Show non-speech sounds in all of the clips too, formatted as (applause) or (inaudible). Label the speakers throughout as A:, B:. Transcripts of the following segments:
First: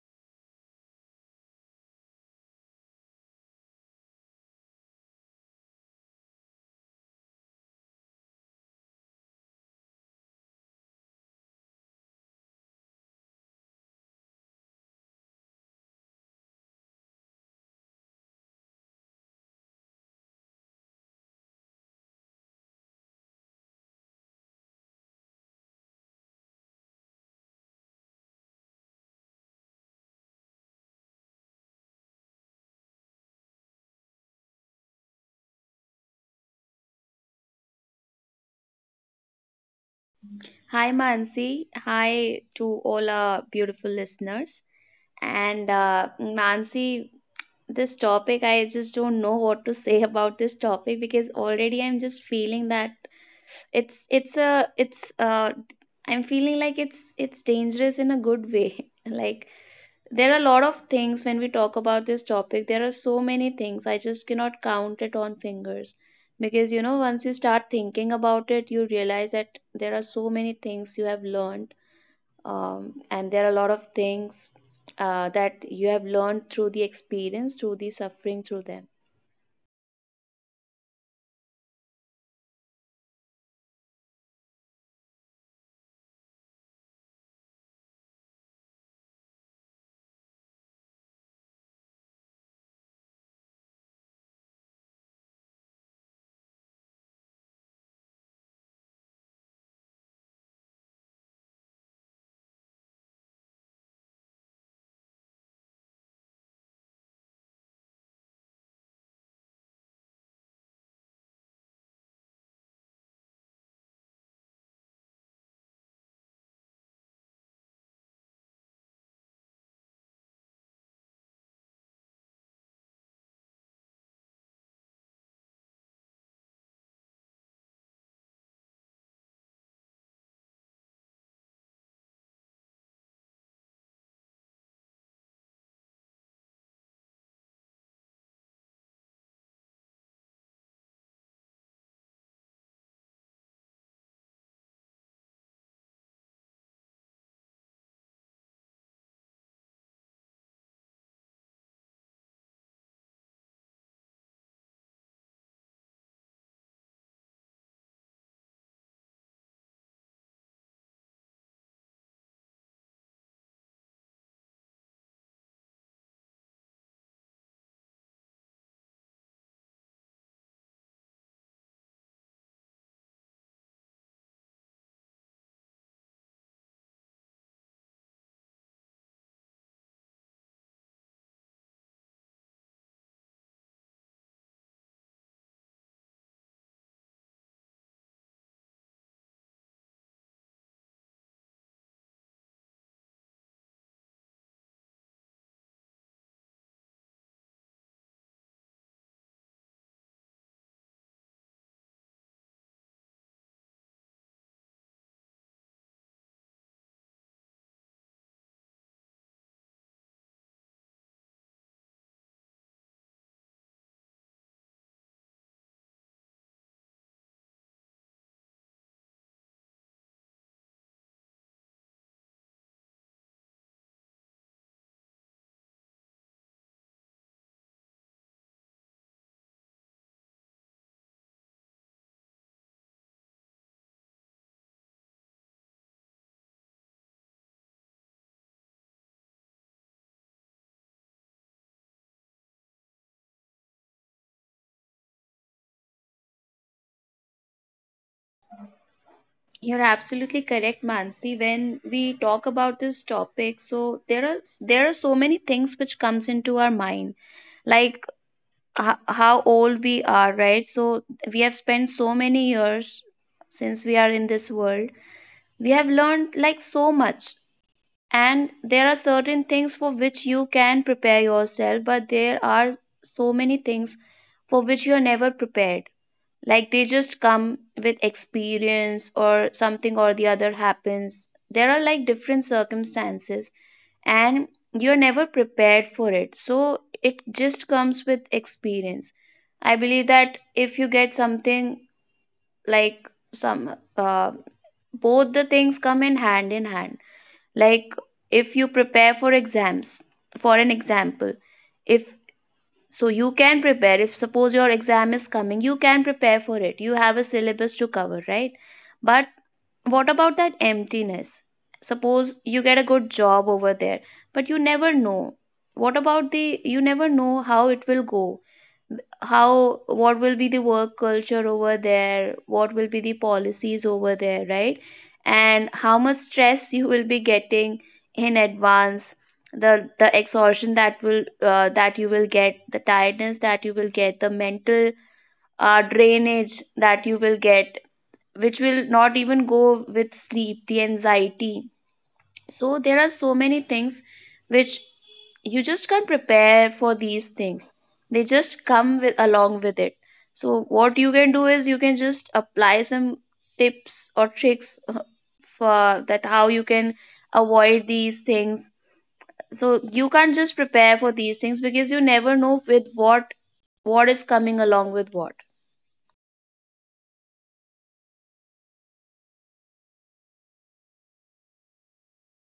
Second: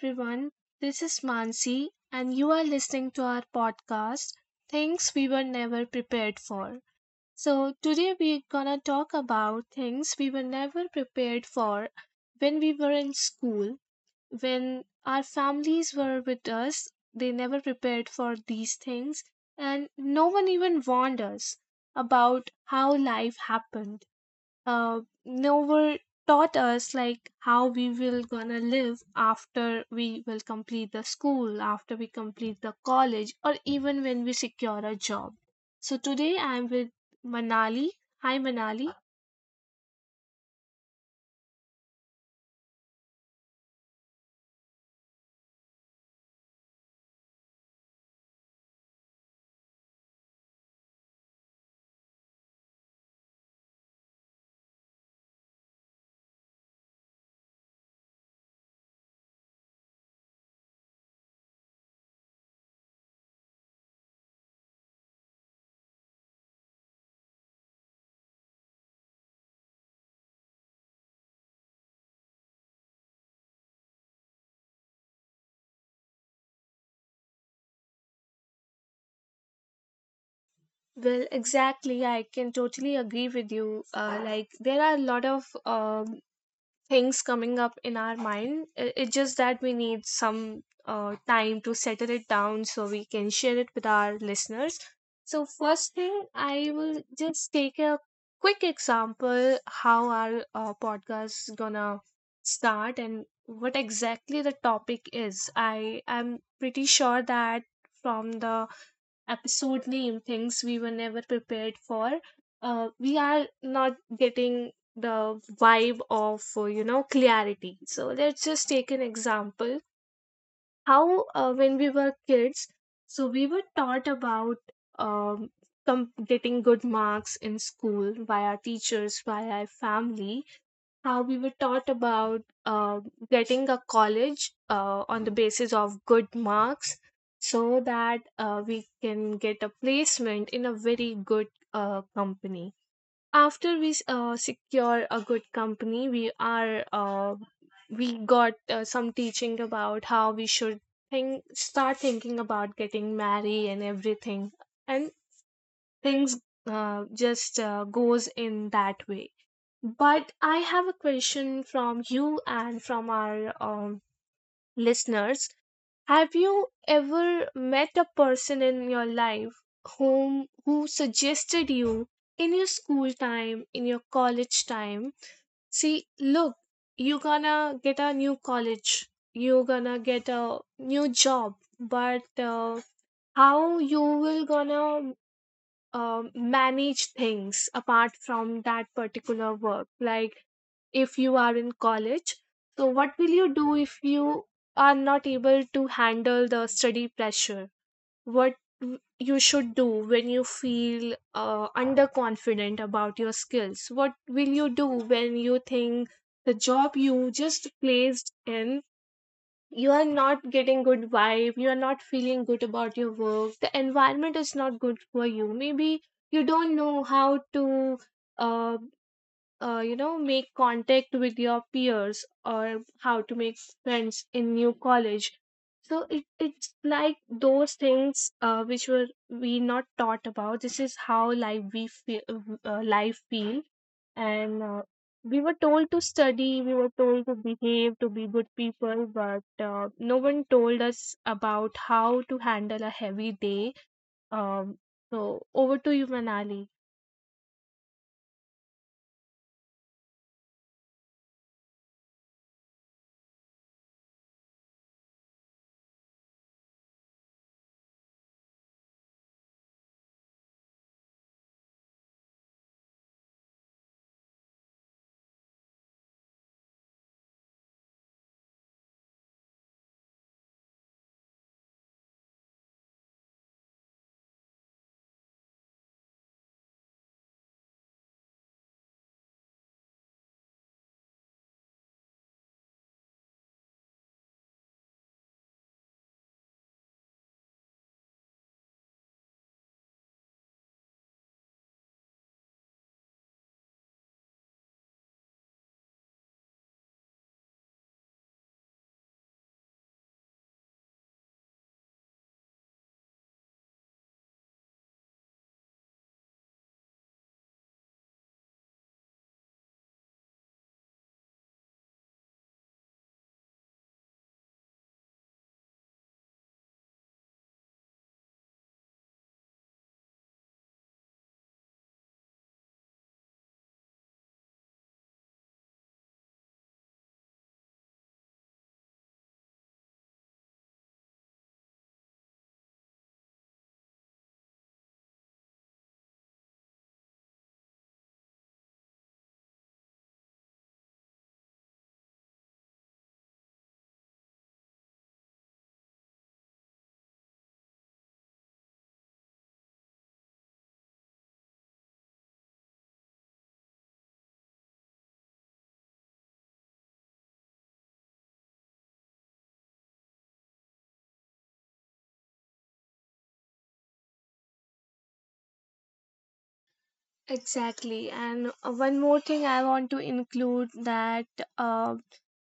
A: everyone, this is Mansi, and you are listening to our podcast, Things We Were Never Prepared For. So, today we're gonna talk about things we were never prepared for when we were in school, when our families were with us, they never prepared for these things, and no one even warned us about how life happened, uh, never taught us like how we will gonna live after we will complete the school after we complete the college or even when we secure a job. So today I'm with Manali. Hi, Manali.
B: Hi, Mansi. Hi to all our beautiful listeners. And Mansi, this topic, I just don't know what to say (laughs) about this topic because already I'm just feeling that it's I'm feeling like it's dangerous in a good way. (laughs) Like there are a lot of things when we talk about this topic. There are so many things. I just cannot count it on fingers. Because once you start thinking about it, you realize that there are so many things you have learned. And there are a lot of things that you have learned through the experience, through the suffering, through them.
A: Well, exactly, I can totally agree with you. Like there are a lot of things coming up in our mind. It's just that we need some time to settle it down so we can share it with our listeners. So, first thing, I will just take a quick example how our podcast is gonna start and what exactly the topic is. I am pretty sure that from the episode name, Things We Were Never Prepared For, we are not getting the vibe of, you know, clarity. So let's just take an example. How, when we were kids, so we were taught about um, getting good marks in school by our teachers, by our family, how we were taught about getting a college on the basis of good marks so that we can get a placement in a very good company. After we secure a good company, we are we got some teaching about how we should think start thinking about getting married and everything, and things just goes in that way. But I have a question from you and from our listeners. Have you ever met a person in your life who suggested you in your school time, in your college time? See, look, you're gonna get a new college, you're gonna get a new job, but how you will gonna manage things apart from that particular work? Like if you are in college. So, what will you do if you are not able to handle the study pressure? What you should do when you feel underconfident about your skills? What will you do when you think the job you just placed in? You are not getting good vibe, you are not feeling good about your work, the environment is not good for you. Maybe you don't know how to uh, you know make contact with your peers or how to make friends in new college. So it's like those things which were we not taught about. This is how life we feel, life feel. And we were told to study, we were told to behave to be good people, but no one told us about how to handle a heavy day. um, so over to you, Manali.
B: You're absolutely correct, Mansi. When we talk about this topic, so there are so many things which comes into our mind, like how old we are, right? So we have spent so many years since we are in this world. We have learned like so much, and there are certain things for which you can prepare yourself, but there are so many things for which you are never prepared, like they just come with experience, or something or the other happens. There are like different circumstances, and you're never prepared for it, so it just comes with experience. I believe that if you get something like some both the things come in hand in hand, like if you prepare for exams, for an example, if so you can prepare. If suppose your exam is coming, you can prepare for it. You have a syllabus to cover, right? But what about that emptiness? Suppose you get a good job over there, but you never know what about the you never know how it will go, how what will be the work culture over there, what will be the policies over there, right? And how much stress (laughs) you will be getting in advance, the exhaustion that will that you will get, the tiredness that you will get, the mental drainage that you will get, which will not even go with sleep, the anxiety. So there are so many things which you just can't prepare for. These things, they just come with along with it. So what you can do is you can just apply some tips or tricks, for that, how you can avoid these things. So you can't just prepare for these things because you never know with what is coming along with what.
A: Exactly. And one more thing I want to include that, uh,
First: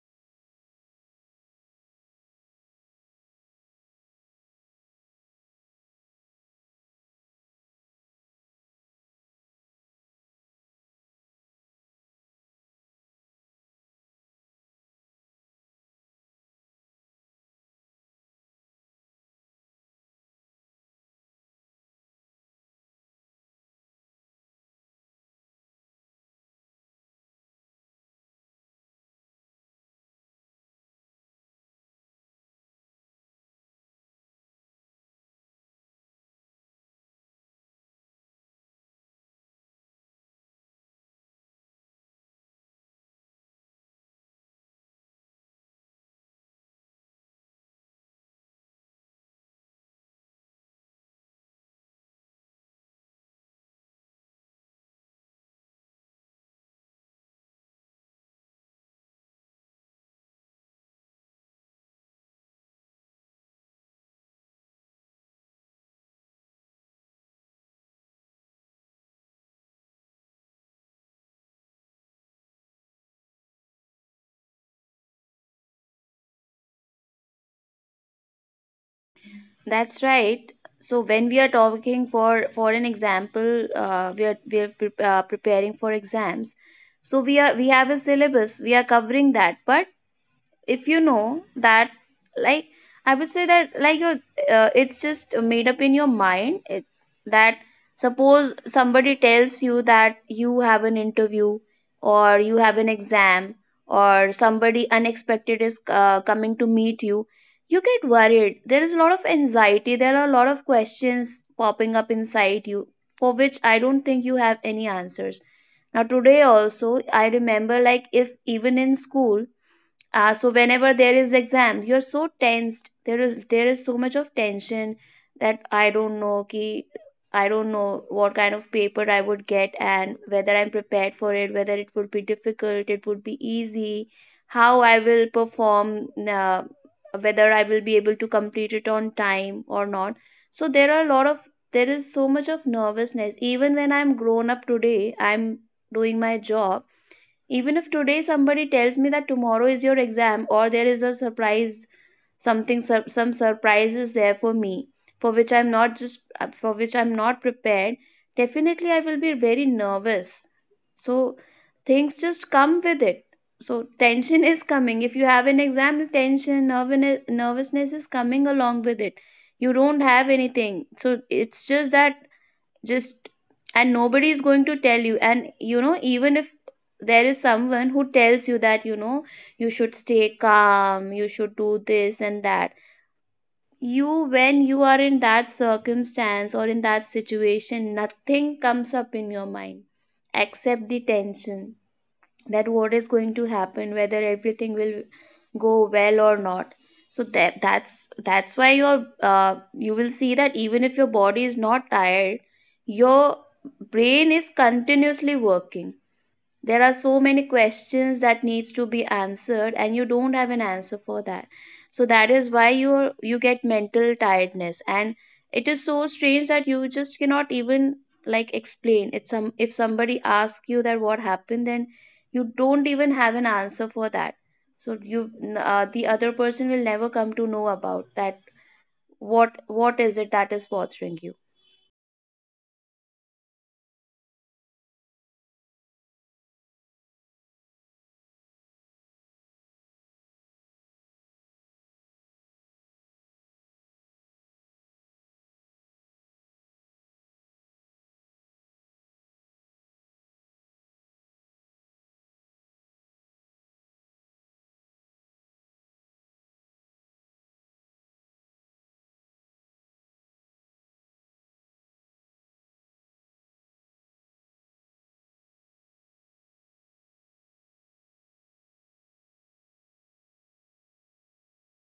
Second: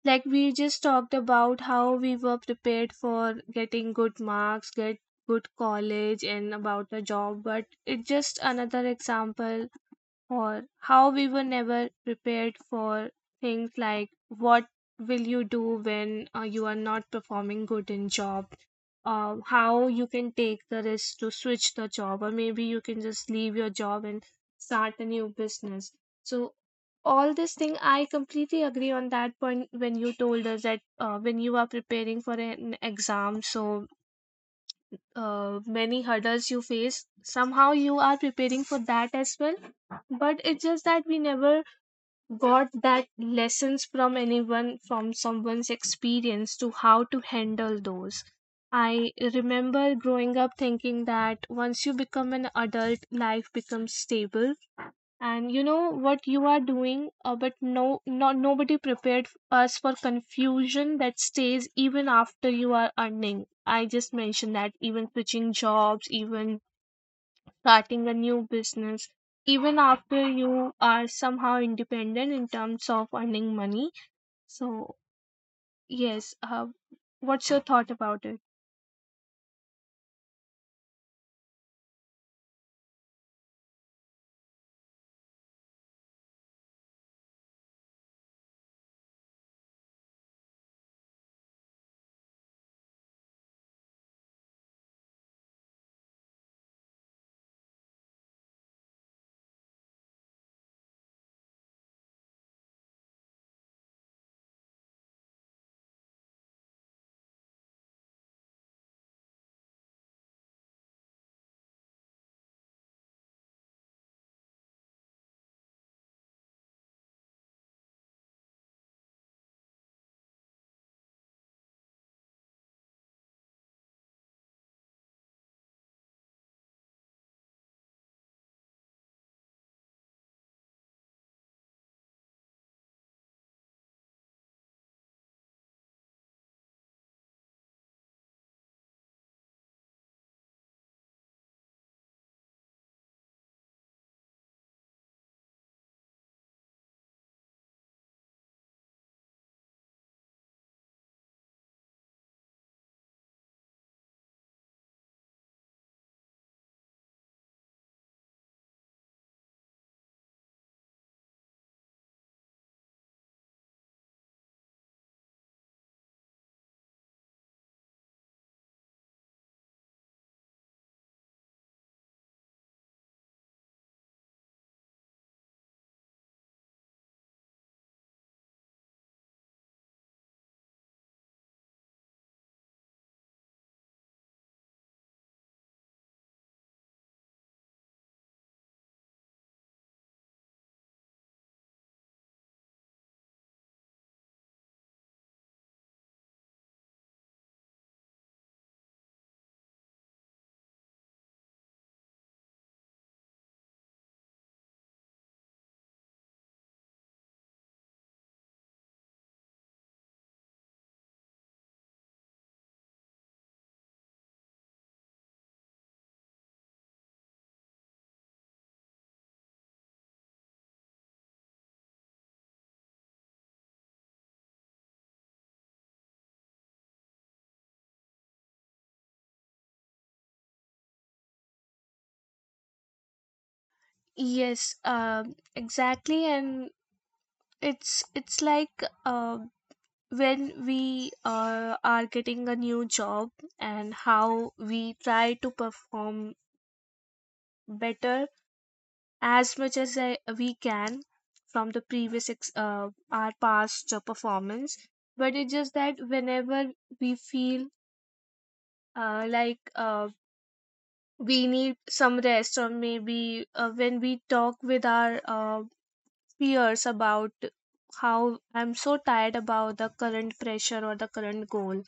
A: like we just talked about how we were prepared for getting good marks, get good college, and about a job, but it's just another example or how we were never prepared for things like what will you do when you are not performing good in job, how you can take the risk to switch the job or maybe you can just leave your job and start a new business. So all this thing I completely agree on that point when you told us that when you are preparing for an exam, so many hurdles you face, somehow you are preparing for that as well. But it's just that we never got that lessons from anyone, from someone's experience, to how to handle those. I remember growing up thinking that once you become an adult, life becomes stable and you know what you are doing, but no, not nobody prepared us for confusion that stays even after you are earning. I just mentioned that, even switching jobs, even starting a new business, even after you are somehow independent in terms of earning money. So yes, what's your thought about it?
B: That's right. So when we are talking, for an example, we are preparing for exams. So we have a syllabus, we are covering that. But if you know that, like, I would say that like you it's just made up in your mind, that suppose somebody tells you that you have an interview, or you have an exam, or somebody unexpected is coming to meet you, you get worried. There is a lot of anxiety, there are a lot of questions popping up inside you, for which I don't think you have any answers. Now today also, I remember like if even in school, so whenever there is exam, you're so tensed. There is so much of tension that I don't know, I don't know what kind of paper I would get, and whether I'm prepared for it, whether it would be difficult, it would be easy, how I will perform, uh, whether I will be able to complete it on time or not. So there are a lot of, there is so much of nervousness even when I'm grown up. Today I'm doing my job. Even if today somebody tells me that tomorrow is your exam, or there is a surprise, some surprise is there for me, for which I'm not prepared, definitely I will be very nervous. So things just come with it. So tension is coming. If you have an exam, the tension, nervousness is coming along with it. You don't have anything. So it's just that just, and nobody is going to tell you. And you know, even if there is someone who tells you that, you know, you should stay calm, you should do this and that, you when you are in that circumstance or in that situation, nothing comes up in your mind except the tension, that what is going to happen, whether everything will go well or not. So that's why your you will see that even if your body is not tired, your brain is continuously working. There are so many questions that needs to be answered, and you don't have an answer for that. So that is why you get mental tiredness. And it is so strange that you just cannot even like explain it. Some, if somebody asks you that what happened then, you don't even have an answer for that. So you the other person will never come to know about that, what is it that is bothering you.
A: Yes, exactly. And it's like, uh. When we are getting a new job and how we try to perform better as much as we can from the previous our past performance. But it's just that whenever we feel uh, like uh, we need some rest, or maybe when we talk with our peers about how I'm so tired about the current pressure or the current goal,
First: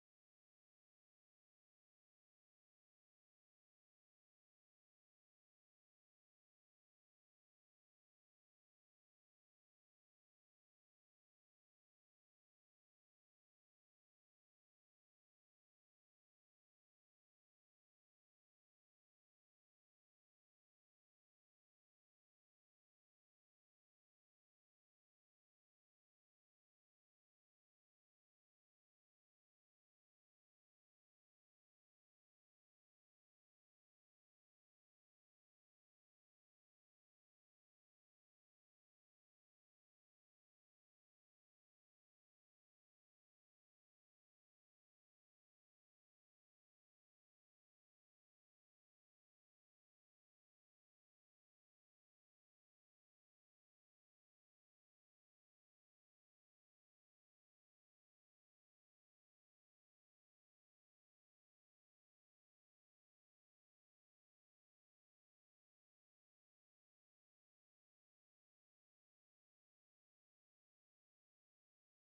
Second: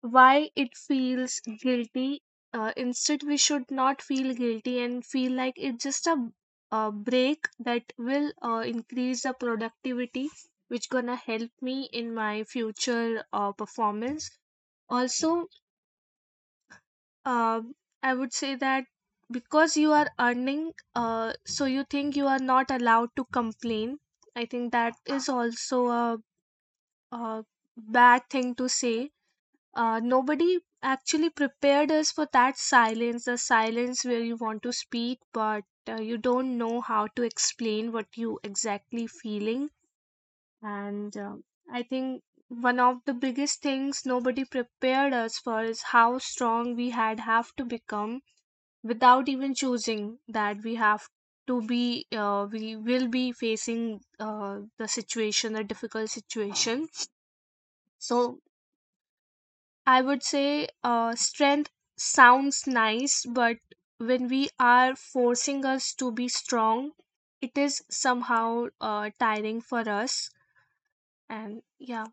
A: why it feels guilty. Instead, we should not feel guilty and feel like it's just a break that will increase the productivity, which gonna help me in my future performance. Also, uh, I would say that because you are earning, so you think you are not allowed to complain. I think that is also a bad thing to say. Nobody actually prepared us for that silence, the silence where you want to speak, but you don't know how to explain what you exactly feeling. And I think one of the biggest things nobody prepared us for is how strong we had have to become without even choosing that we have to be, we will be facing the situation, a difficult situation. So I would say strength sounds nice, but when we are forcing us to be strong, it is somehow tiring for us. And yeah,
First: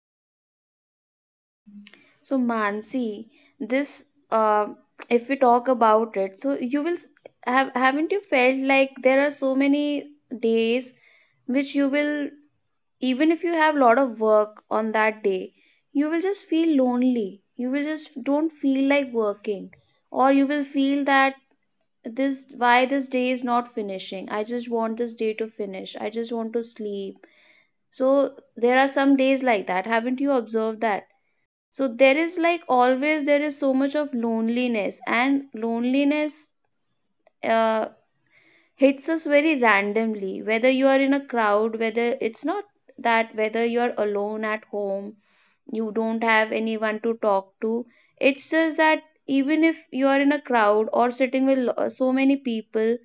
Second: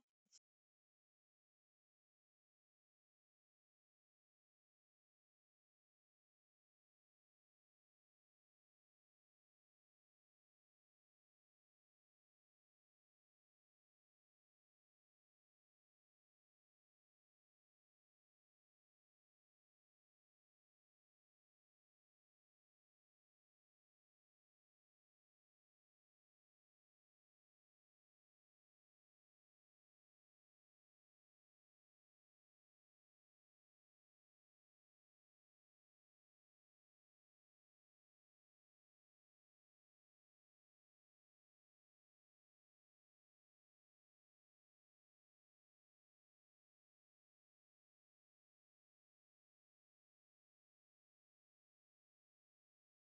B: So Mansi, this uh, if we talk about it, so have haven't you felt like there are so many days which you will, even if you have a lot of work on that day, you will just feel lonely. You will just don't feel like working, or you will feel that this, why this day is not finishing. I just want this day to finish. I just want to sleep. So there are some days like that. Haven't you observed that? So there is like always there is so much of loneliness. And loneliness uh, hits us very randomly, whether you are in a crowd, whether it's not, that whether you're alone at home, you don't have anyone to talk to. It's just that even if you are in a crowd or sitting with so many people,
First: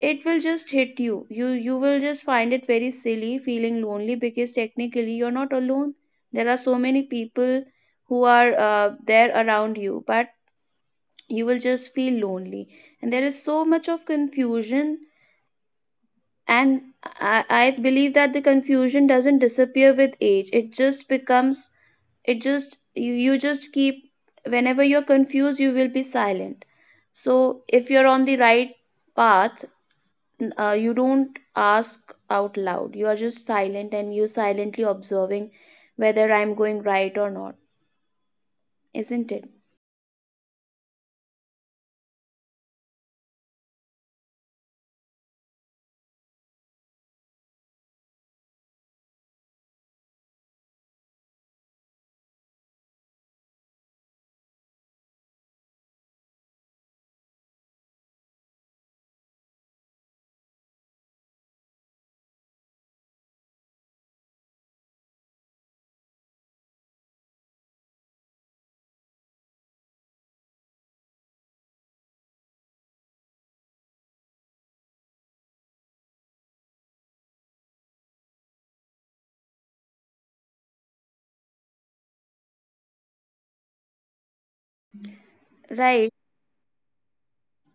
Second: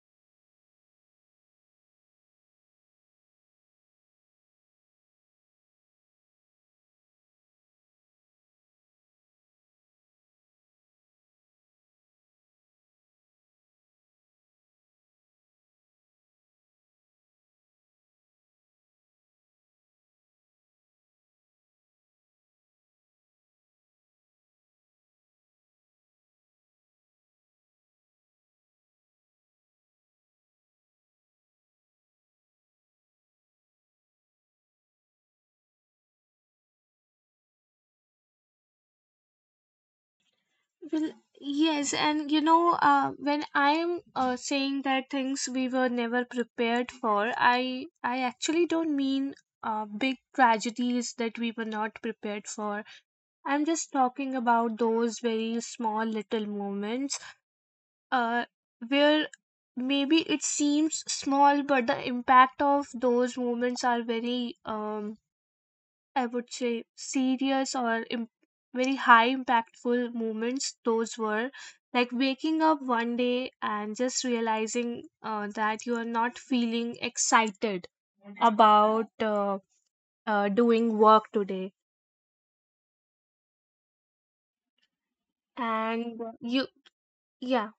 B: it will just hit you. You will just find it very silly feeling lonely because technically you're not alone. There are so many people who are there around you, but you will just feel lonely. And there is so much of confusion. And I believe that the confusion doesn't disappear with age. It just becomes, it just you just keep, whenever you're confused you will be silent. So if you're on the right path, you don't ask out loud, you are just silent, and you silently observing whether I'm going right or not, isn't it?
A: well, yes. And you know, when I'm saying that things we were never prepared for, I actually don't mean big tragedies that we were not prepared for. I'm just talking about those very small little moments, uh, where maybe it seems small, but the impact of those moments are very, I would say, serious or very high impactful moments. Those were like waking up one day and just realizing that you are not feeling excited about doing work today,
B: Right,
A: and you, yeah.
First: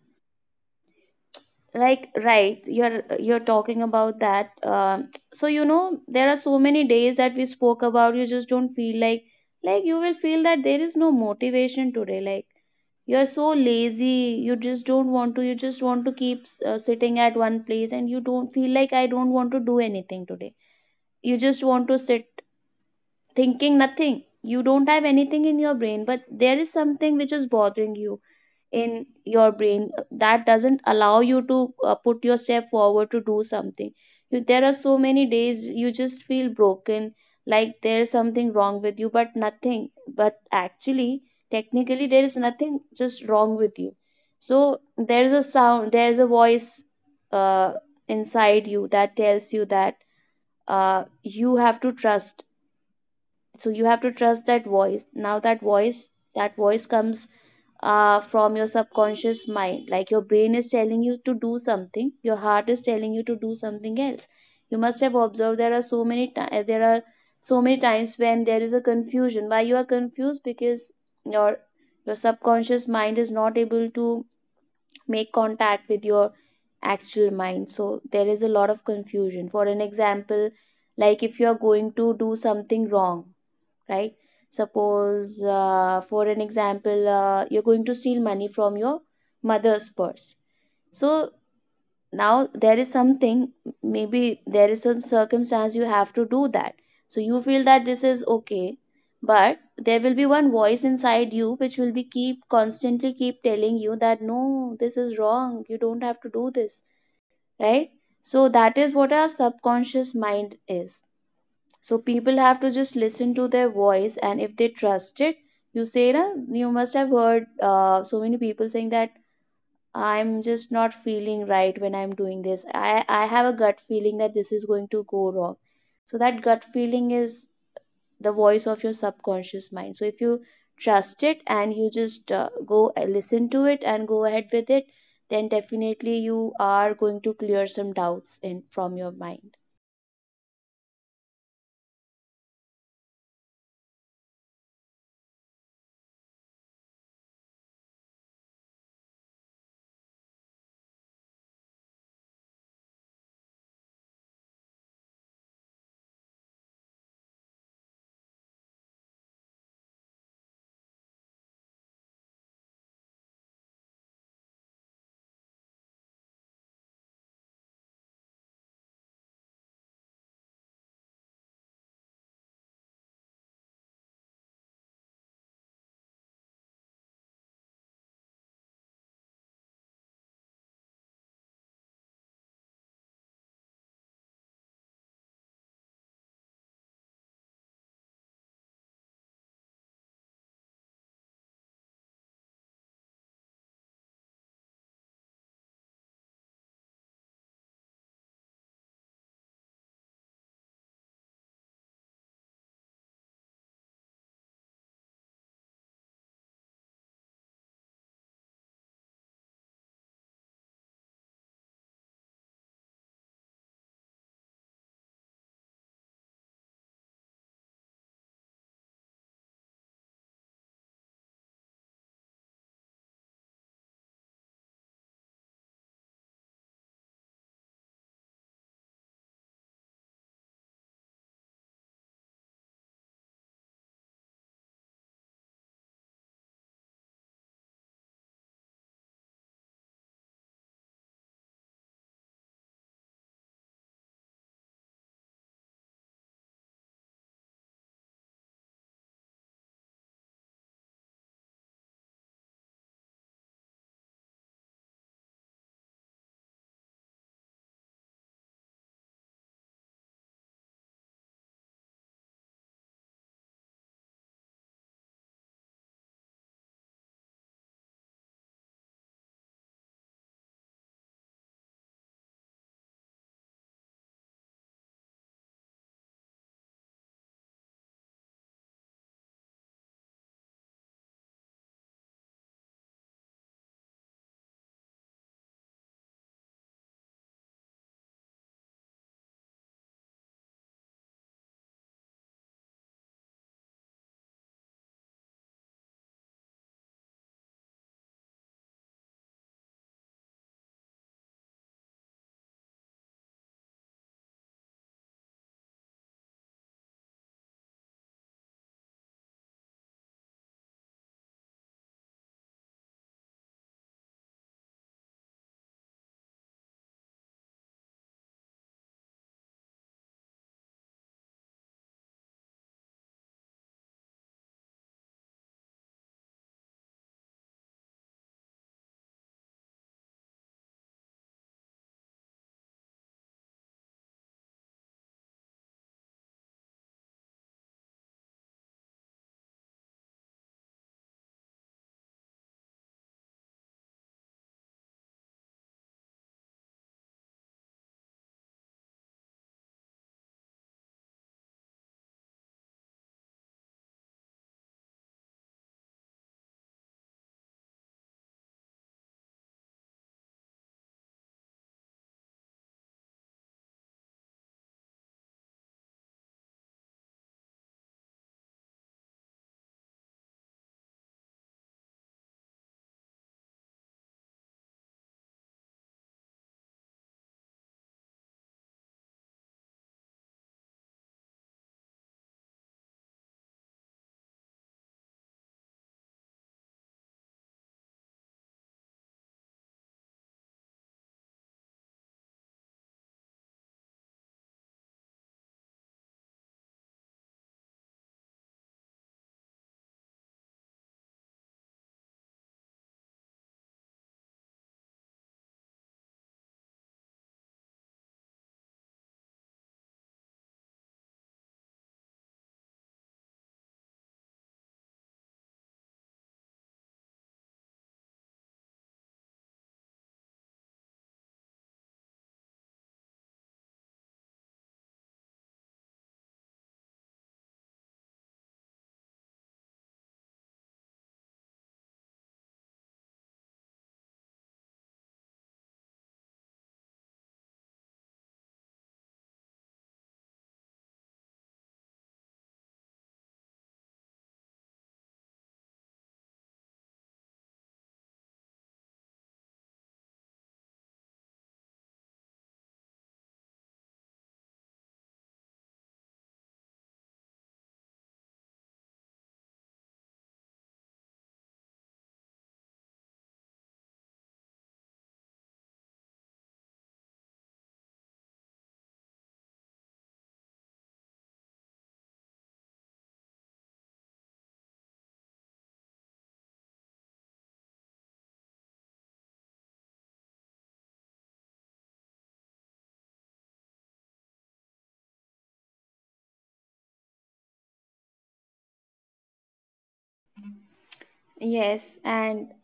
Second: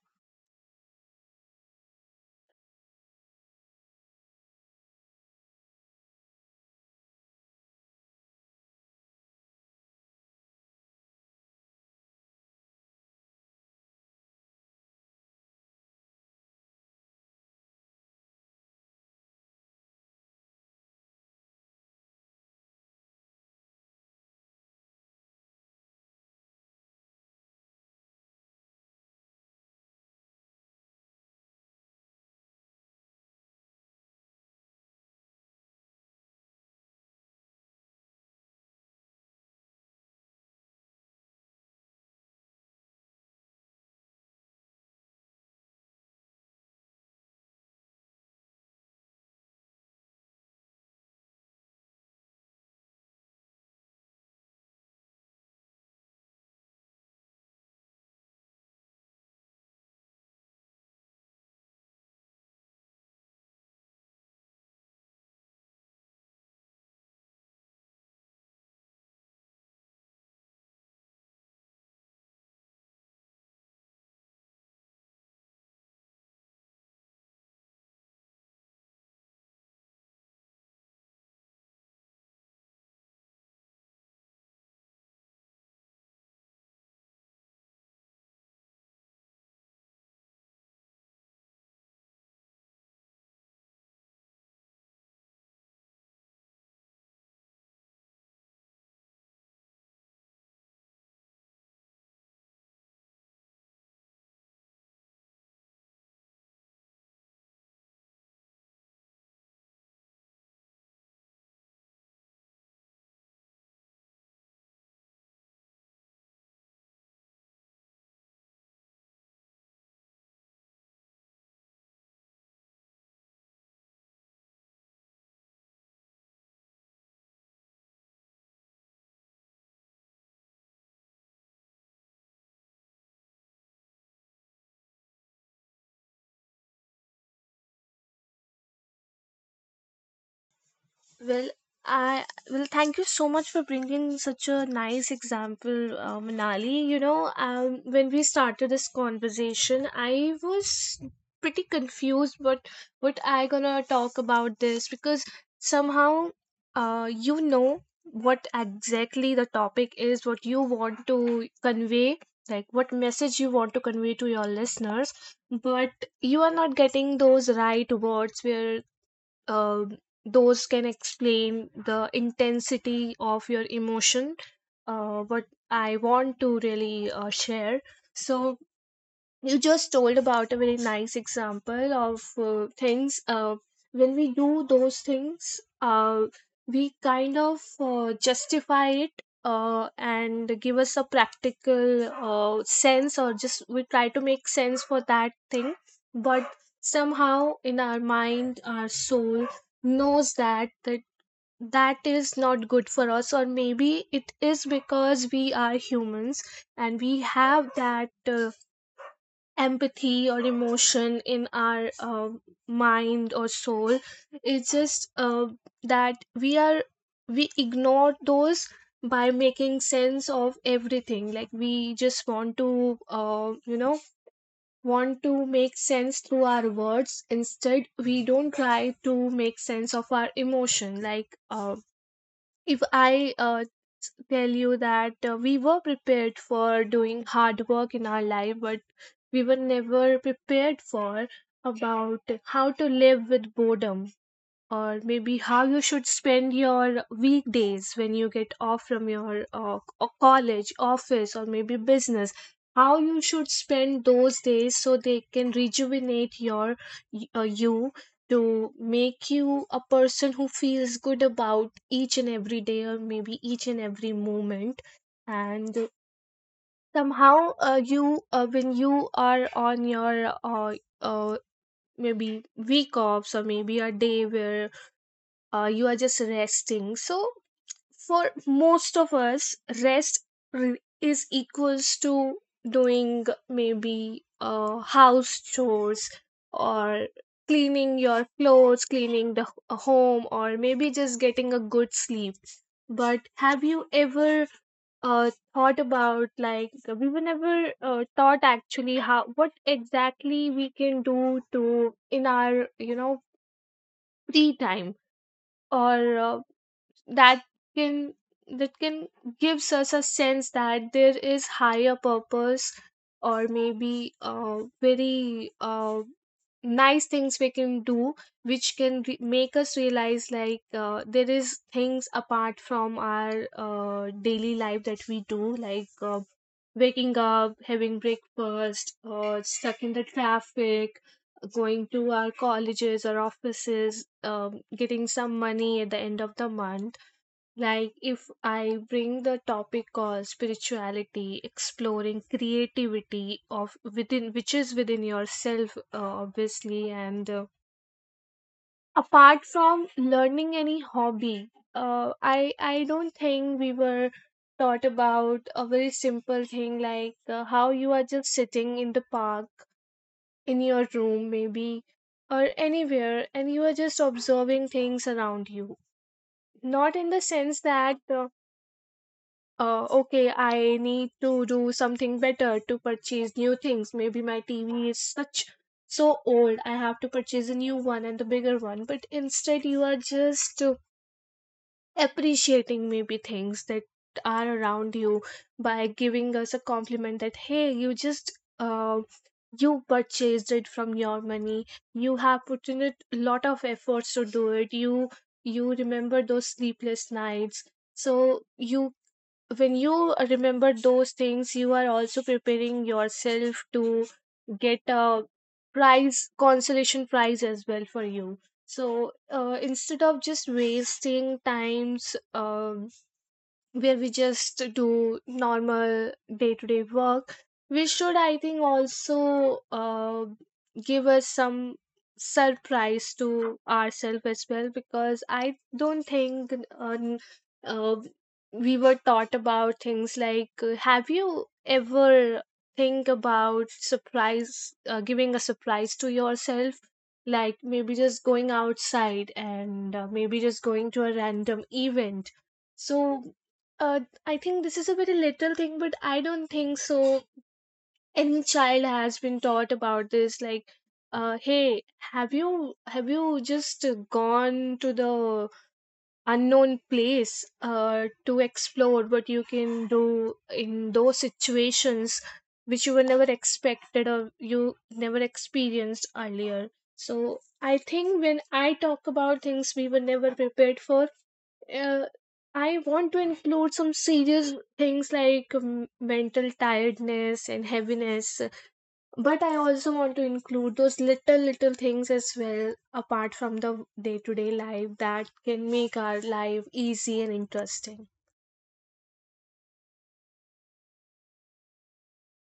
B: like right, you're talking about that. So you know, there are so many days that we spoke about, you just don't feel like you will feel that there is no motivation today, like you're so lazy. You just don't want to, you just want to keep sitting at one place, and you don't feel like, I don't want to do anything today. You just want to sit thinking nothing. You don't have anything in your brain, but there is something which is bothering you in your brain, that doesn't allow you to put your step forward to do something. You, there are so many days you just feel broken, like there's something wrong with you, but nothing. But actually, technically, there is nothing just wrong with you. So there's a sound, there's a voice uh, inside you that tells you that you have to trust. So you have to trust that voice. Now that voice, that voice comes from your subconscious mind. Like your brain is telling you to do something, your heart is telling you to do something else. You must have observed there are so many there are so many times when there is a confusion. Why you are confused? Because your your subconscious mind is not able to make contact with your actual mind. So there is a lot of confusion. For an example, like if you are going to do something wrong, right? Suppose, for an example, you're going to steal money from your mother's purse. So now there is something, maybe there is some circumstance you have to do that. So you feel that this is okay, but there will be one voice inside you which will be keep constantly keep telling you that no, this is wrong. You don't have to do this, right? So that is what our subconscious mind is. So people have to just listen to their voice, and if they trust it, you say, na, you must have heard so many people saying that I'm just not feeling right when I'm doing this. I have a gut feeling that this is going to go wrong. So that gut feeling is the voice of your subconscious mind. So if you trust it and you just go listen to it and go ahead with it, then definitely you are going to clear some doubts in from your mind.
A: Well, I, well, thank you so much for bringing such a nice example, Manali. You know, when we started this conversation, I was pretty confused. But what I gonna talk about this? Because somehow, you know what exactly the topic is, what you want to convey, like what message you want to convey to your listeners, but you are not getting those right words where uh, those can explain the intensity of your emotion, what I want to really share. So you just told about a very nice example of things, when we do those things we kind of justify it and give us a practical sense, or just we try to make sense for that thing. But somehow in our mind, our soul knows that that is not good for us. Or maybe it is because we are humans and we have that empathy or emotion in our mind or soul. It's just that we are, we ignore those by making sense of everything, like we just want to, you know, want to make sense through our words, instead we don't try to make sense of our emotion. Like, if I tell you that we were prepared for doing hard work in our life, but we were never prepared for about how to live with boredom, or maybe how you should spend your weekdays when you get off from your college, office, or maybe business. How you should spend those days so they can rejuvenate your you, to make you a person who feels good about each and every day, or maybe each and every moment, and somehow you when you are on your uh, maybe week offs, or maybe a day where you are just resting. So for most of us, rest is equals to doing maybe house chores, or cleaning your clothes, cleaning the home, or maybe just getting a good sleep. But have you ever thought about, like, we were never thought actually how, what exactly we can do to, in our free time, or that can, that can gives us a sense that there is higher purpose, or maybe very nice things we can do which can make us realize, like, there is things apart from our daily life that we do, like waking up, having breakfast, stuck in the traffic, going to our colleges or offices, getting some money at the end of the month. Like, if I bring the topic called spirituality, exploring creativity of within, which is within yourself, obviously, and apart from learning any hobby, I don't think we were taught about a very simple thing, like, how you are just sitting in the park, in your room maybe, or anywhere, and you are just observing things around you, not in the sense that okay, I need to do something better to purchase new things. Maybe my TV is such so old, I have to purchase a new one, and the bigger one. But instead, you are just appreciating maybe things that are around you by giving us a compliment that, hey, you just. You purchased it from your money, you have put in a lot of efforts to do it, you remember those sleepless nights. So you, when you remember those things, you are also preparing yourself to get a prize, consolation prize as well for you. So instead of just wasting times, where we just do normal day-to-day work, we should, I think, also give us some surprise to ourselves as well, because I don't think uh, we were taught about things like, have you ever think about surprise, giving a surprise to yourself, like maybe just going outside and maybe just going to a random event. So uh, I think this is a very little thing, but I don't think so. Any child has been taught about this, like, hey, have you just gone to the unknown place to explore what you can do in those situations which you were never expected or you never experienced earlier? So I think when I talk about things we were never prepared for, uh, I want to include some serious things like, mental tiredness and heaviness, but I also want to include those little, little things as well, apart from the day to day life that can make our life easy and interesting.
B: Yes, and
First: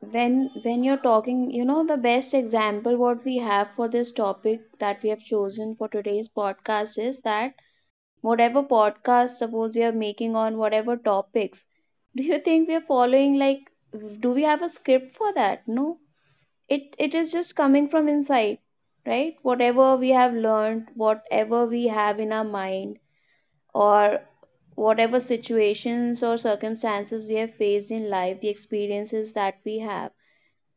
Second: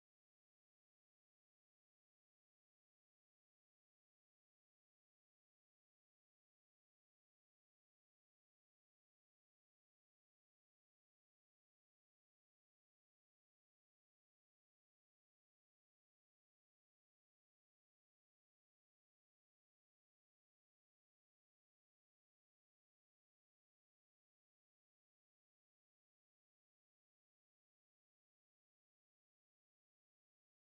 B: when when you're talking, the best example what we have for this topic that we have chosen for today's podcast is that whatever podcast suppose we are making on whatever topics, do you think we are following, like, do we have a script for that? No, it is just coming from inside, right? Whatever we have learned, whatever we have in our mind, or whatever situations or circumstances we have faced in life, the experiences that we have.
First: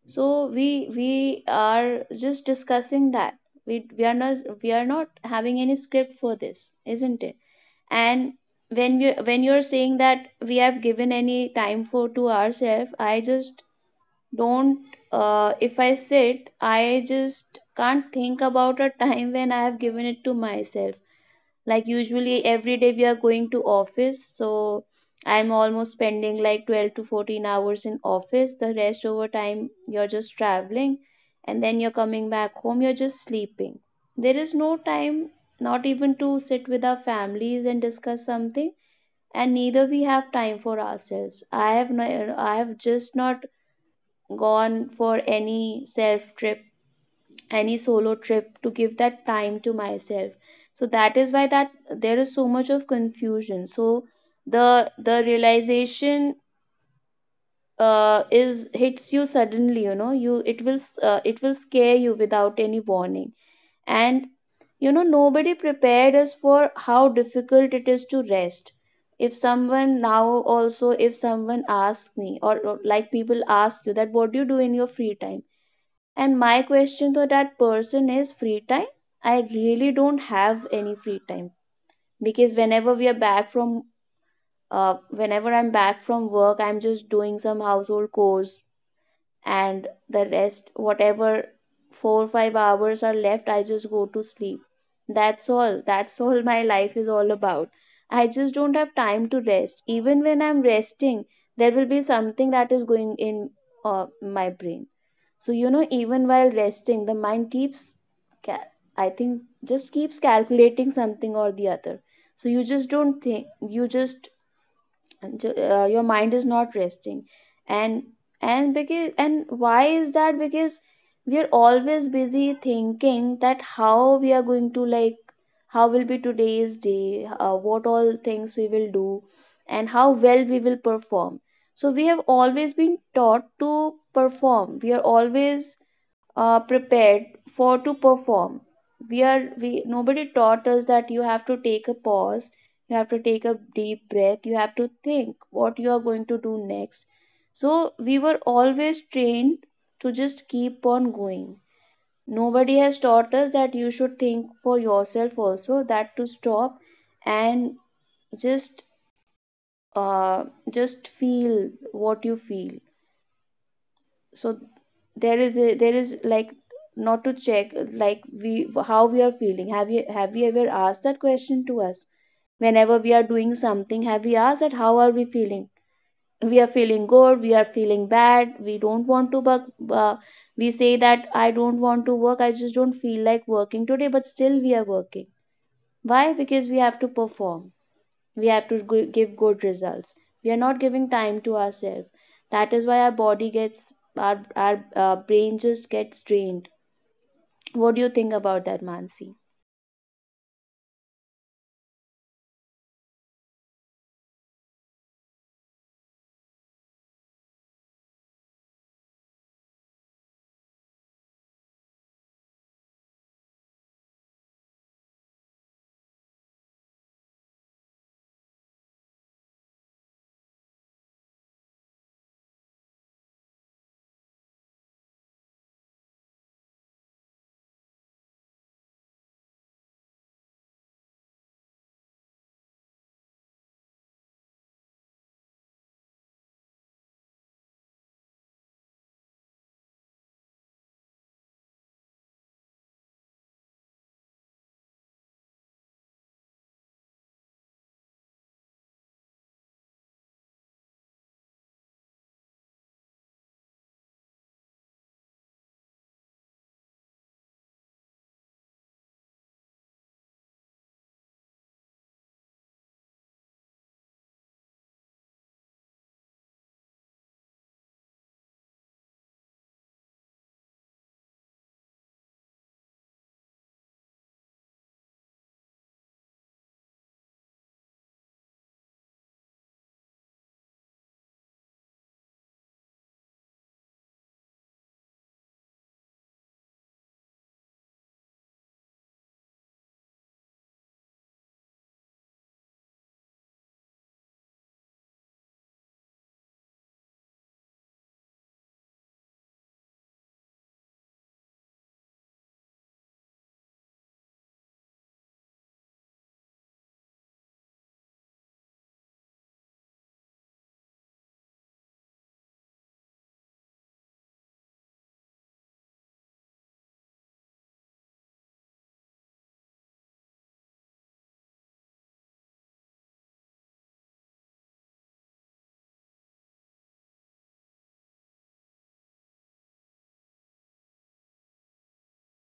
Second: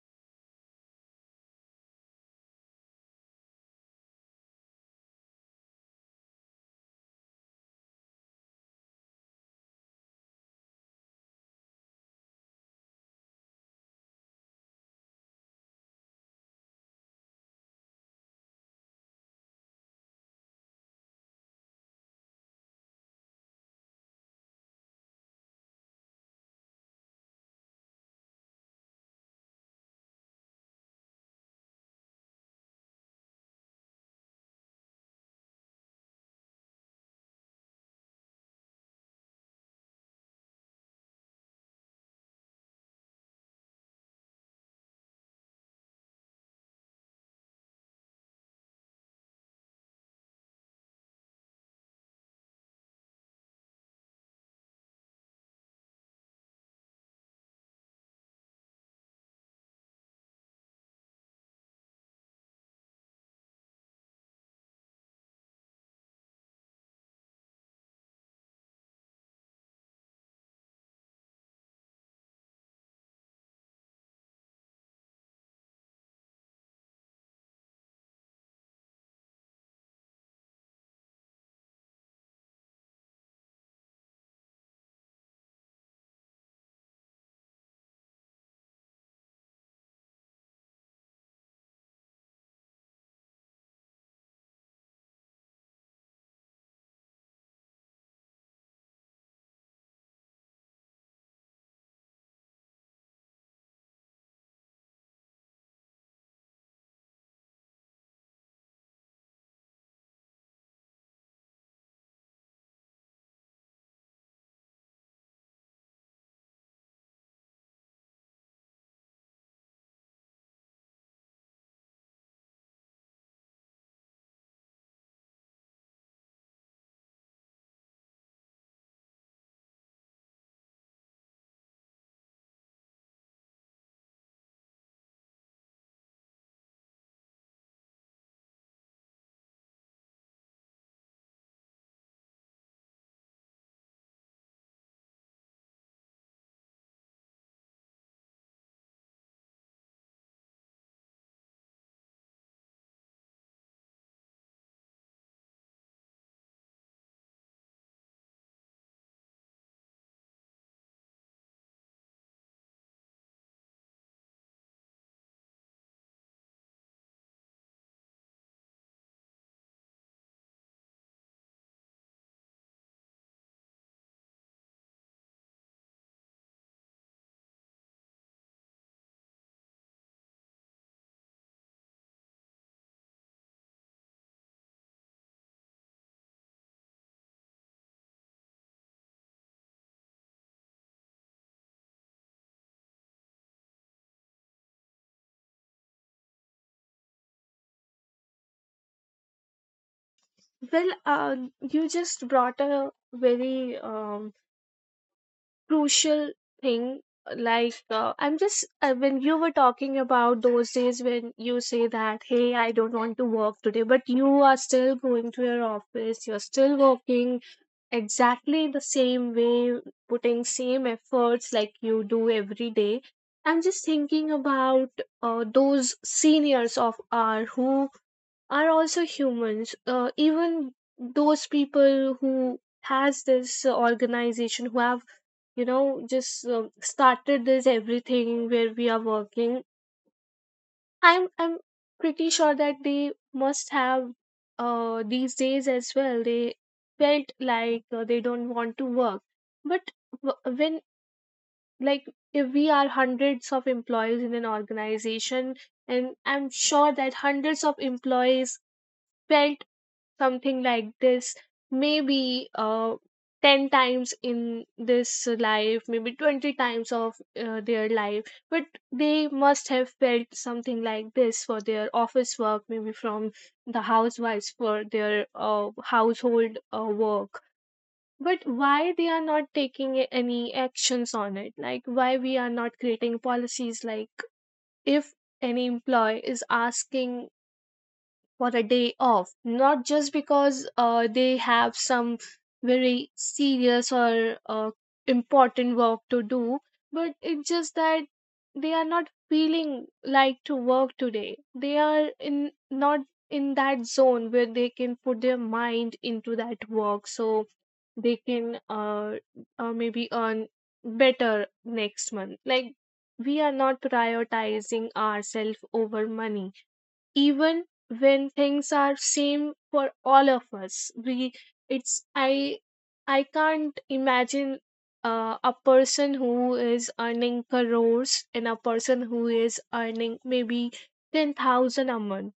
B: So we are just discussing that. We are not, we are not having any script for this, isn't it? And when you're saying that we have given any time for to ourselves, I just don't. If I sit, I just can't think about a time when I have given it to myself. Like usually, every day we are going to office, so I'm almost spending like 12 to 14 hours in office. The rest over time you're just traveling, and then you're coming back home, you're just sleeping. There is no time, not even to sit with our families and discuss something. And neither we have time for ourselves. I have no, I have just not gone for any self trip, any solo trip to give that time to myself. So that is why that there is so much of confusion. So the realization is hits you suddenly, you know, you it will s- it will scare you without any warning. And, you know, nobody prepared us for how difficult it is to rest. If someone now, also if someone asks me, or like people ask you that, what do you do in your free time? And my question to that person is: free time? I really don't have any free time. Because whenever we are back from, whenever I'm back from work, I'm just doing some household chores, and the rest, whatever 4 or 5 hours are left, I just go to sleep. That's all. That's (laughs) all my life is all about. I just don't have time to rest. Even when I'm resting, there will be something that is going in my brain. So, even while resting, the mind keeps, ca- I think, just keeps calculating something or the other. So, you just don't think, you just, your mind is not resting. And, and and why is that? Because we are always busy thinking that how we are going to, like, how will be today's day, what all things we will do, and how well we will perform. So, we have always been taught to perform. We are always prepared for to perform. We are we nobody taught us that you have to take a pause, you have to take a deep breath, you have to think what you are going to do next. So we were always trained to just keep on going. Nobody has taught us that you should think for yourself also, that to stop and just uh, just feel what you feel. So there is, like, not to check, like we how we are feeling. Have you ever asked that question to us? Whenever we are doing something, have we asked that how are we feeling? We are feeling good, we are feeling bad, we don't want to work. Uh, we say that, I don't want to work, I just don't feel like working today, but still we are working. Why? Because we have to perform. We have to give good results. We are not giving time to ourselves. That is why our body gets, our brain just gets drained. What do you think about that, Mansi?
A: Well, you just brought a very crucial thing, like, I'm just when you were talking about those days, when you say that, hey, I don't want to work today, but you are still going to your office, you're still working exactly the same way, putting same efforts like you do every day, I'm just thinking about those seniors of our who are also humans, even those people who has this organization, who have, just started this everything where we are working. I'm pretty sure that they must have, these days as well, they felt like they don't want to work. But when, like, if we are hundreds of employees in an organization, and I'm sure that hundreds of employees felt something like this, maybe 10 times in this life, maybe 20 times of their life. But they must have felt something like this for their office work, maybe from the housewives for their household work. But why they are not taking any actions on it, like why we are not creating policies like, if any employee is asking for a day off, not just because they have some very serious or important work to do, but it's just that they are not feeling like to work today. They are in not in that zone where they can put their mind into that work, so they can maybe earn better next month. Like, we are not prioritizing ourselves over money, even when things are same for all of us. We it's i i can't imagine a person who is earning crores and a person who is earning maybe 10,000 a month.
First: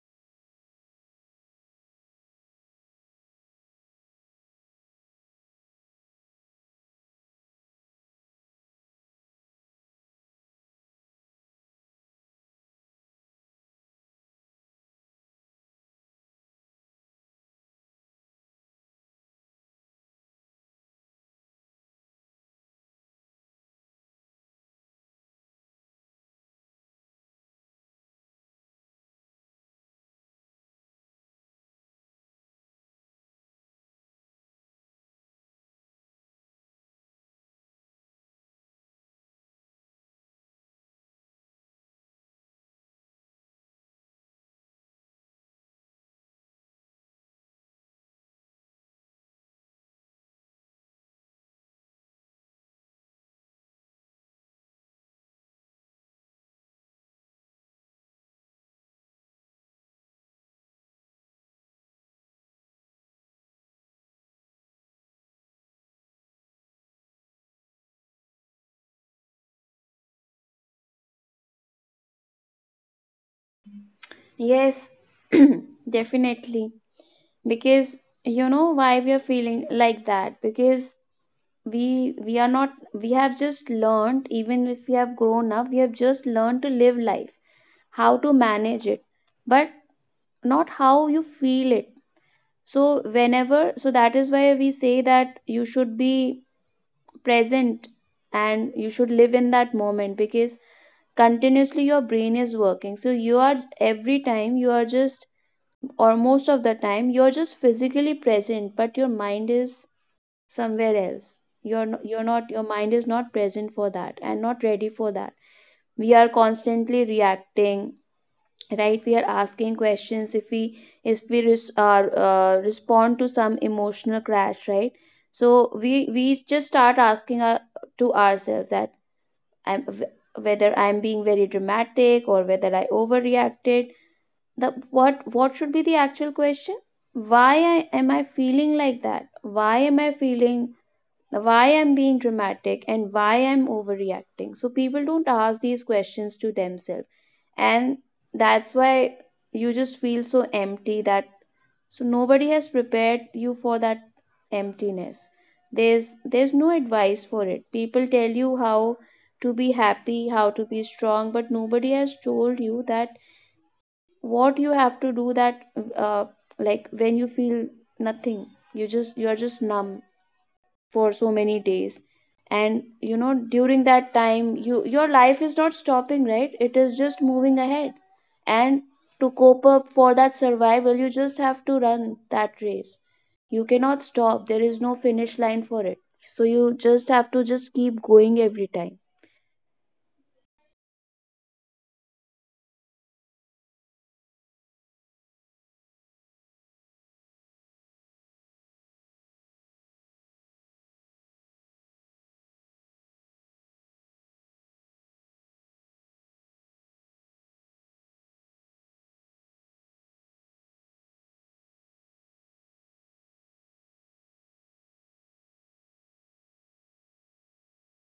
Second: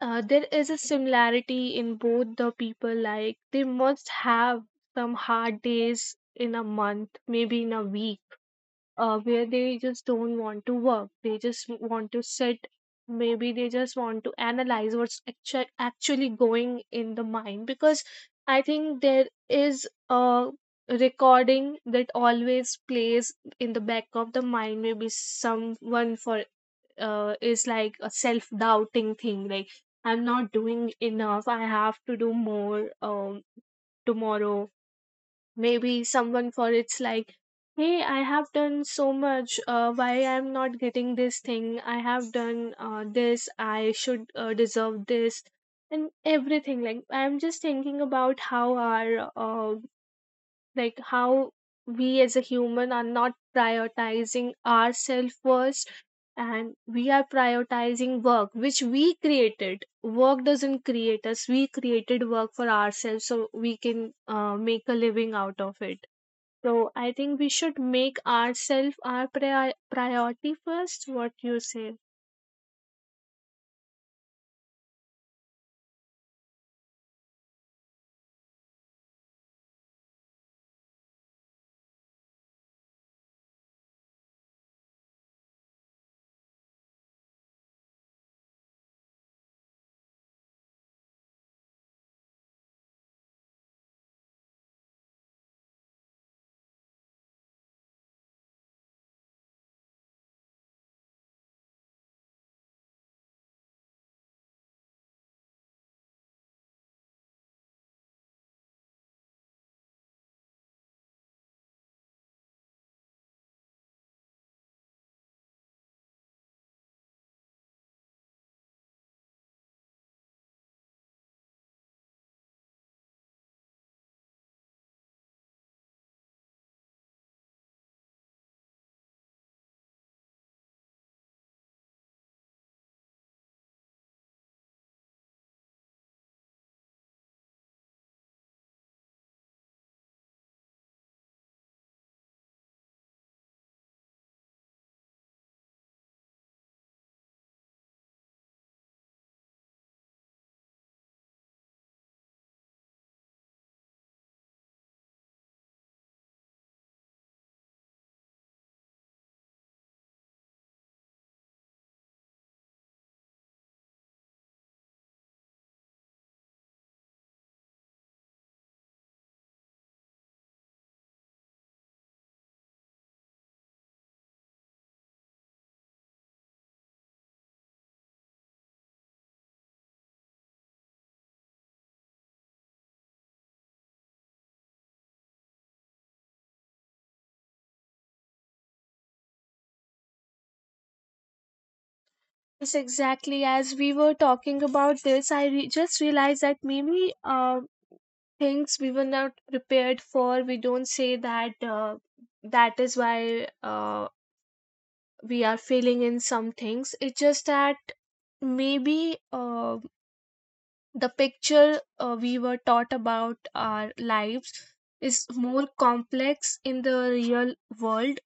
A: There is a similarity in both the people, like they must have some hard days in a month, maybe in a week, where they just don't want to work. They just want to sit. Maybe they just want to analyze what's actually going in the mind, because I think there is a recording that always plays in the back of the mind. Maybe someone for is like a self doubting thing, like, I'm not doing enough. I have to do more, tomorrow. Maybe someone for it's like, hey, I have done so much, why I'm not getting this thing? I have done this, I should deserve this, and everything. Like, I'm just thinking about how our how we as a human are not prioritizing ourselves first, and we are prioritizing work which we created. Work doesn't create us, we created work for ourselves so we can make a living out of it. So I think we should make ourselves our priority first. What you say?
B: Yes, (clears throat) definitely. Because, you know, why we are feeling like that? Because we we are not, we have just learned, even if we have grown up, we have just learned to live life, how to manage it, but not how you feel it. So that is why we say that you should be present, and you should live in that moment. Because continuously your brain is working, so you are every time you are just or most of the time you're just physically present but your mind is somewhere else. You're not, your mind is not present for that and not ready for that. We are constantly reacting, right? We are asking questions. If we if we res- are uh, respond to some emotional crash, right? So we just start asking to ourselves that, I'm whether I'm being very dramatic or whether I overreacted. The What should be the actual question? Why am I feeling like that? Why am I feeling, why I'm being dramatic and why I'm overreacting? So people don't ask these questions to themselves. And that's why you just feel so empty that, so nobody has prepared you for that emptiness. There's no advice for it. People tell you how to be happy, how to be strong, but nobody has told you that what you have to do, that uh, like when you feel nothing, you just, you are just numb for so many days. And, you know, during that time, your life is not stopping, right? It is just moving ahead. And to cope up for that survival, you just have to run that race. You cannot stop, there is no finish line for it. So you just have to just keep going every time.
A: Yes, exactly. As we were talking about this, I just realized that maybe things we were not prepared for, we don't say that that is why we are failing in some things. It's just that maybe the picture we were taught about our lives is more complex in the real world,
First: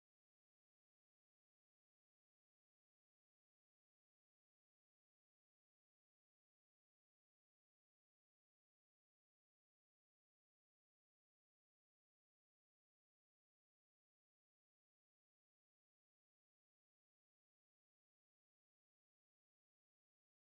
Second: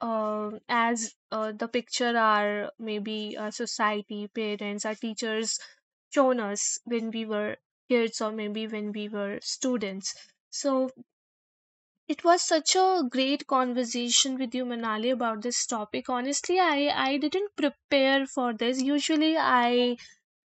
A: as the picture are, maybe our society, parents, our teachers shown us when we were kids, or maybe when we were students. So it was such a great conversation with you, Manali, about this topic. Honestly, I didn't prepare for this. Usually, I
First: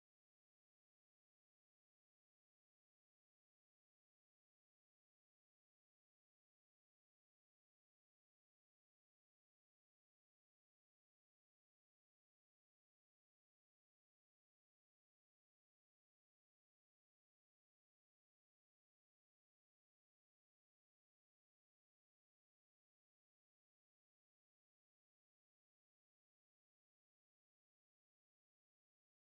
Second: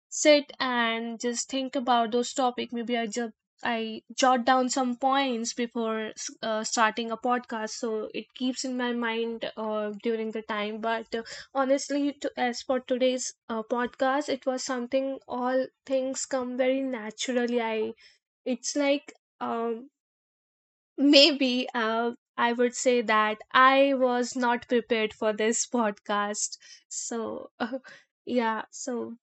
A: sit and just think about those topics. Maybe I jot down some points before starting a podcast, so it keeps in my mind during the time. But honestly, as for today's podcast, it was something, all things come very naturally. I, it's like, um, maybe I would say that I was not prepared for this podcast, so (laughs) yeah, so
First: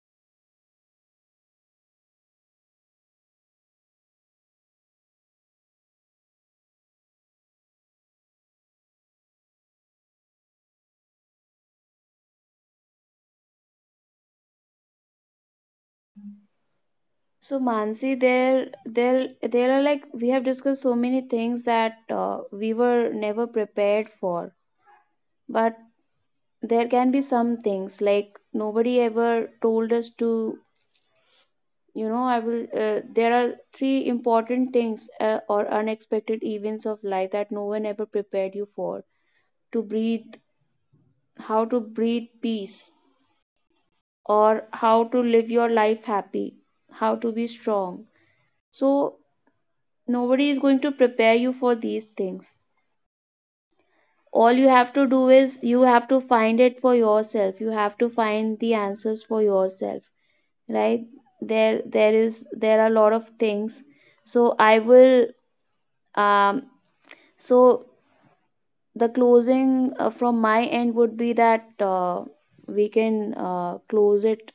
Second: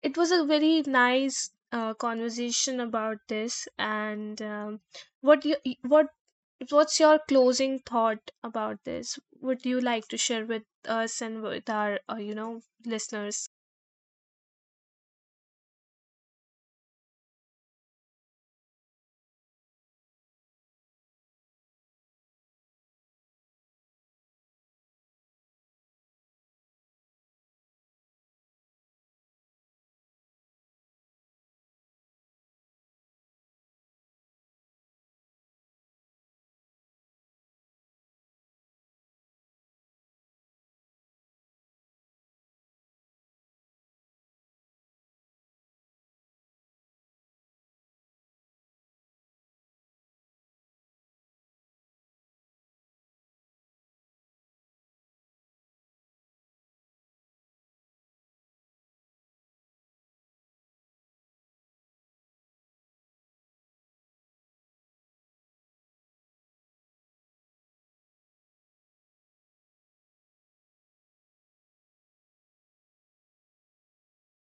A: it was a very nice conversation about this, and, what you what what's your closing thought about this? Would you like to share with us and with our listeners?
B: So Mansi, there are, like, we have discussed so many things that we were never prepared for. But there can be some things like nobody ever told us to, you know, I will there are three important things, or unexpected events of life that no one ever prepared you for. To breathe, how to breathe peace, or how to live your life happy, how to be strong. So nobody is going to prepare you for these things. All you have to do is, you have to find it for yourself, you have to find the answers for yourself, right? There are a lot of things. So i will um so the closing from my end would be that, we can close it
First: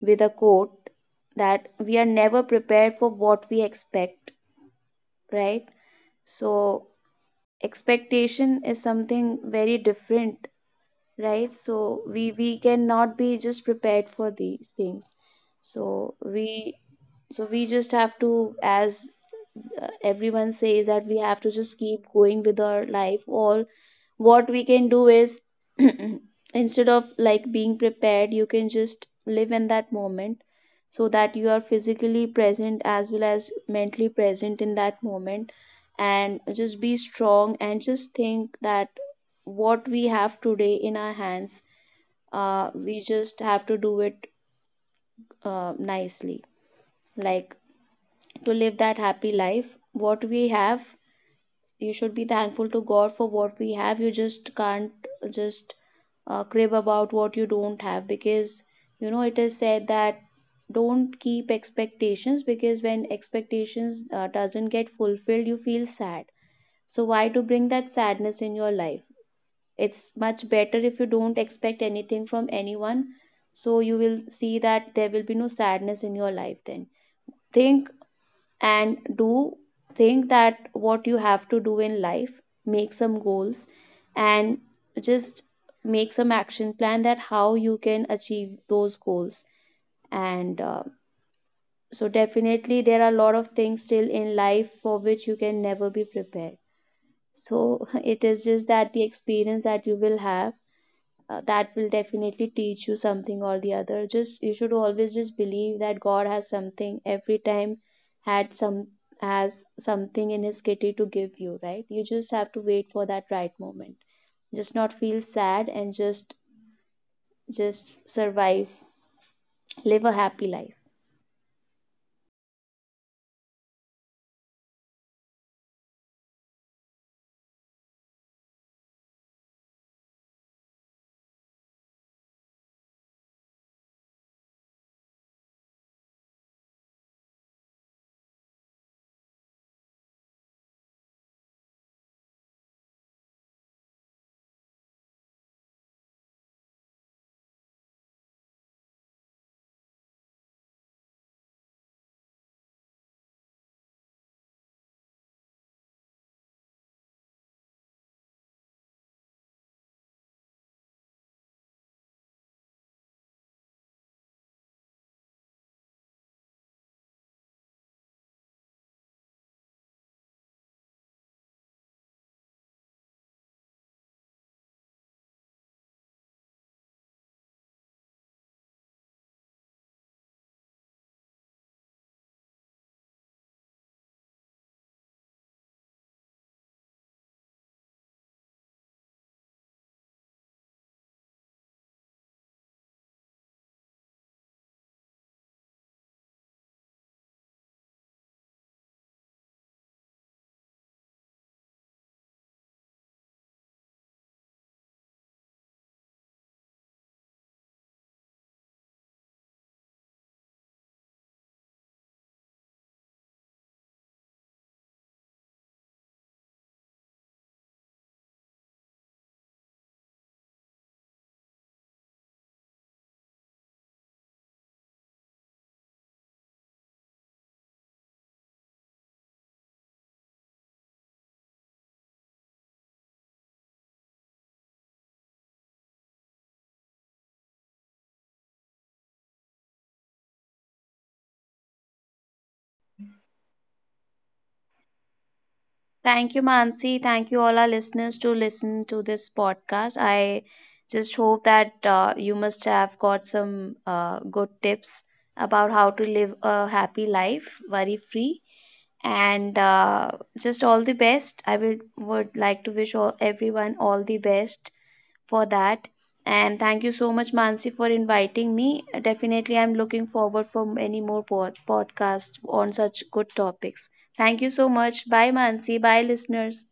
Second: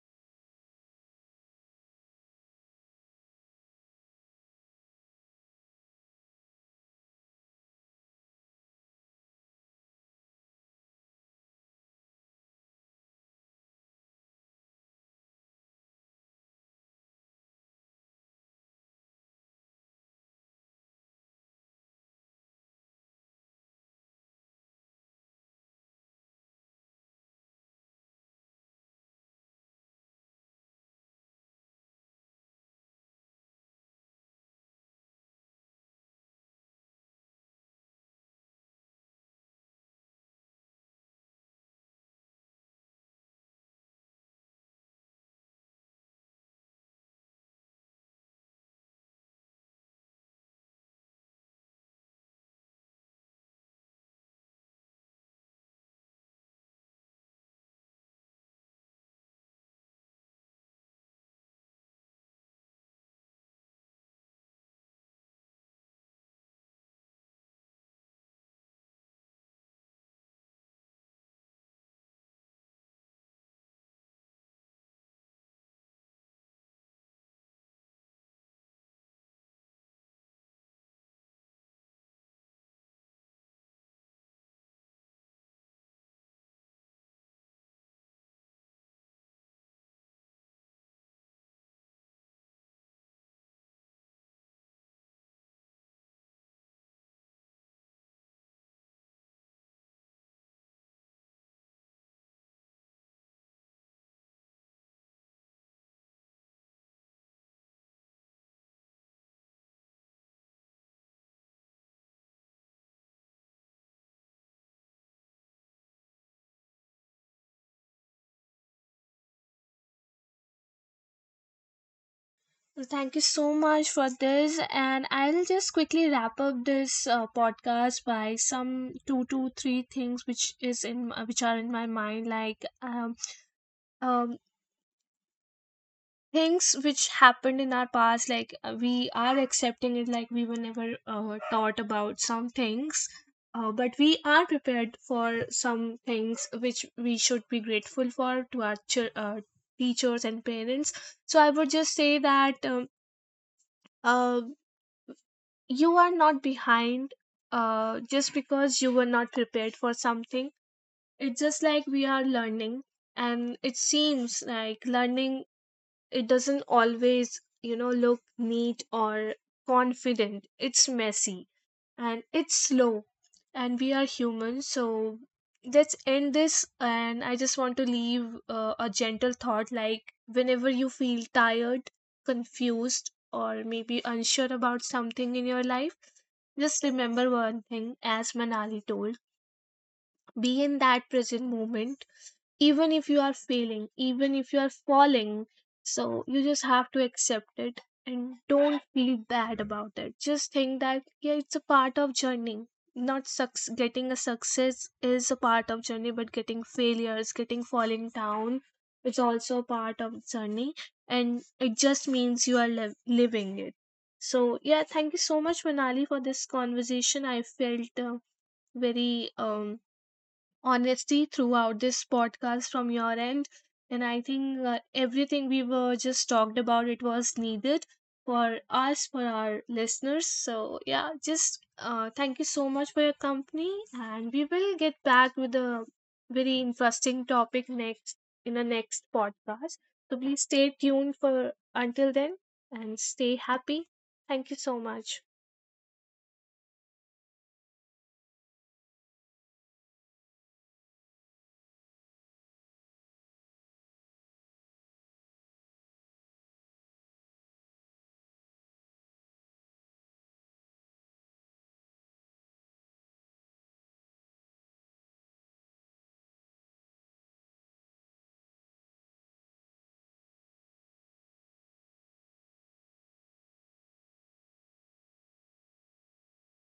B: with a quote, that we are never prepared for what we expect, right? So expectation is something very different, right? So we cannot be just prepared for these things. So we so we just have to, as everyone says, that we have to just keep going with our life. All what we can do is, (clears throat) instead of like being prepared, you can just live in that moment, so that you are physically present as well as mentally present in that moment. And just be strong, and just think that what we have today in our hands, we just have to do it nicely, like, to live that happy life what we have. You should be thankful to God for what we have. You just can't just crib about what you don't have, because, you know, it is said that don't keep expectations, because when expectations doesn't get fulfilled, you feel sad. So why to bring that sadness in your life? It's much better if you don't expect anything from anyone. So you will see that there will be no sadness in your life then. Think and do. Think that what you have to do in life. Make some goals, and just make some action plan that how you can achieve those goals. And so definitely there are a lot of things still in life for which you can never be prepared. So (laughs) it is just that the experience that you will have, that will definitely teach you something or the other. Just you should always just believe that God has something every time, had some has something in his kitty to give you, right? You just have to wait for that right moment. Just not feel sad, and just survive, live a happy life.
A: Well, thank you so much for this, and I'll just quickly wrap up this podcast by some two to three things which is in, which are in my mind, like, um, things which happened in our past, like, we are accepting it, like we were never taught about some things, but we are prepared for some things which we should be grateful for, to our teachers and parents. So I would just say that, uh, you are not behind just because you were not prepared for something. It's just like we are learning, and it seems like learning, it doesn't always, you know, look neat or confident. It's messy, and it's slow, and we are human. So let's end this, and I just want to leave a gentle thought, like, whenever you feel tired, confused, or maybe unsure about something in your life, just remember one thing, as Manali told, be in that present moment, even if you are failing, even if you are falling. So you just have to accept it and don't feel bad about it. Just think that, yeah, it's a part of journey. Not success, getting a success is a part of journey, but getting failures, getting falling down, it's also a part of journey, and it just means you are living it. So yeah, thank you so much, Manali, for this conversation. I felt very um honesty throughout this podcast from your end, and I think everything we were just talked about, it was needed for us, for our listeners. So yeah, just thank you so much for your company, and we will get back with a very interesting topic next, in the next podcast. So please stay tuned for until then, and stay happy. Thank you so much.
B: Thank you, Mansi. Thank you, all our listeners, to listen to this podcast. I just hope that you must have got some good tips about how to live a happy life, worry free. And just all the best. I would like to wish everyone all the best for that. And thank you so much, Mansi, for inviting me. Definitely I'm looking forward for many more podcasts on such good topics. Thank you so much. Bye, Mansi. Bye, listeners.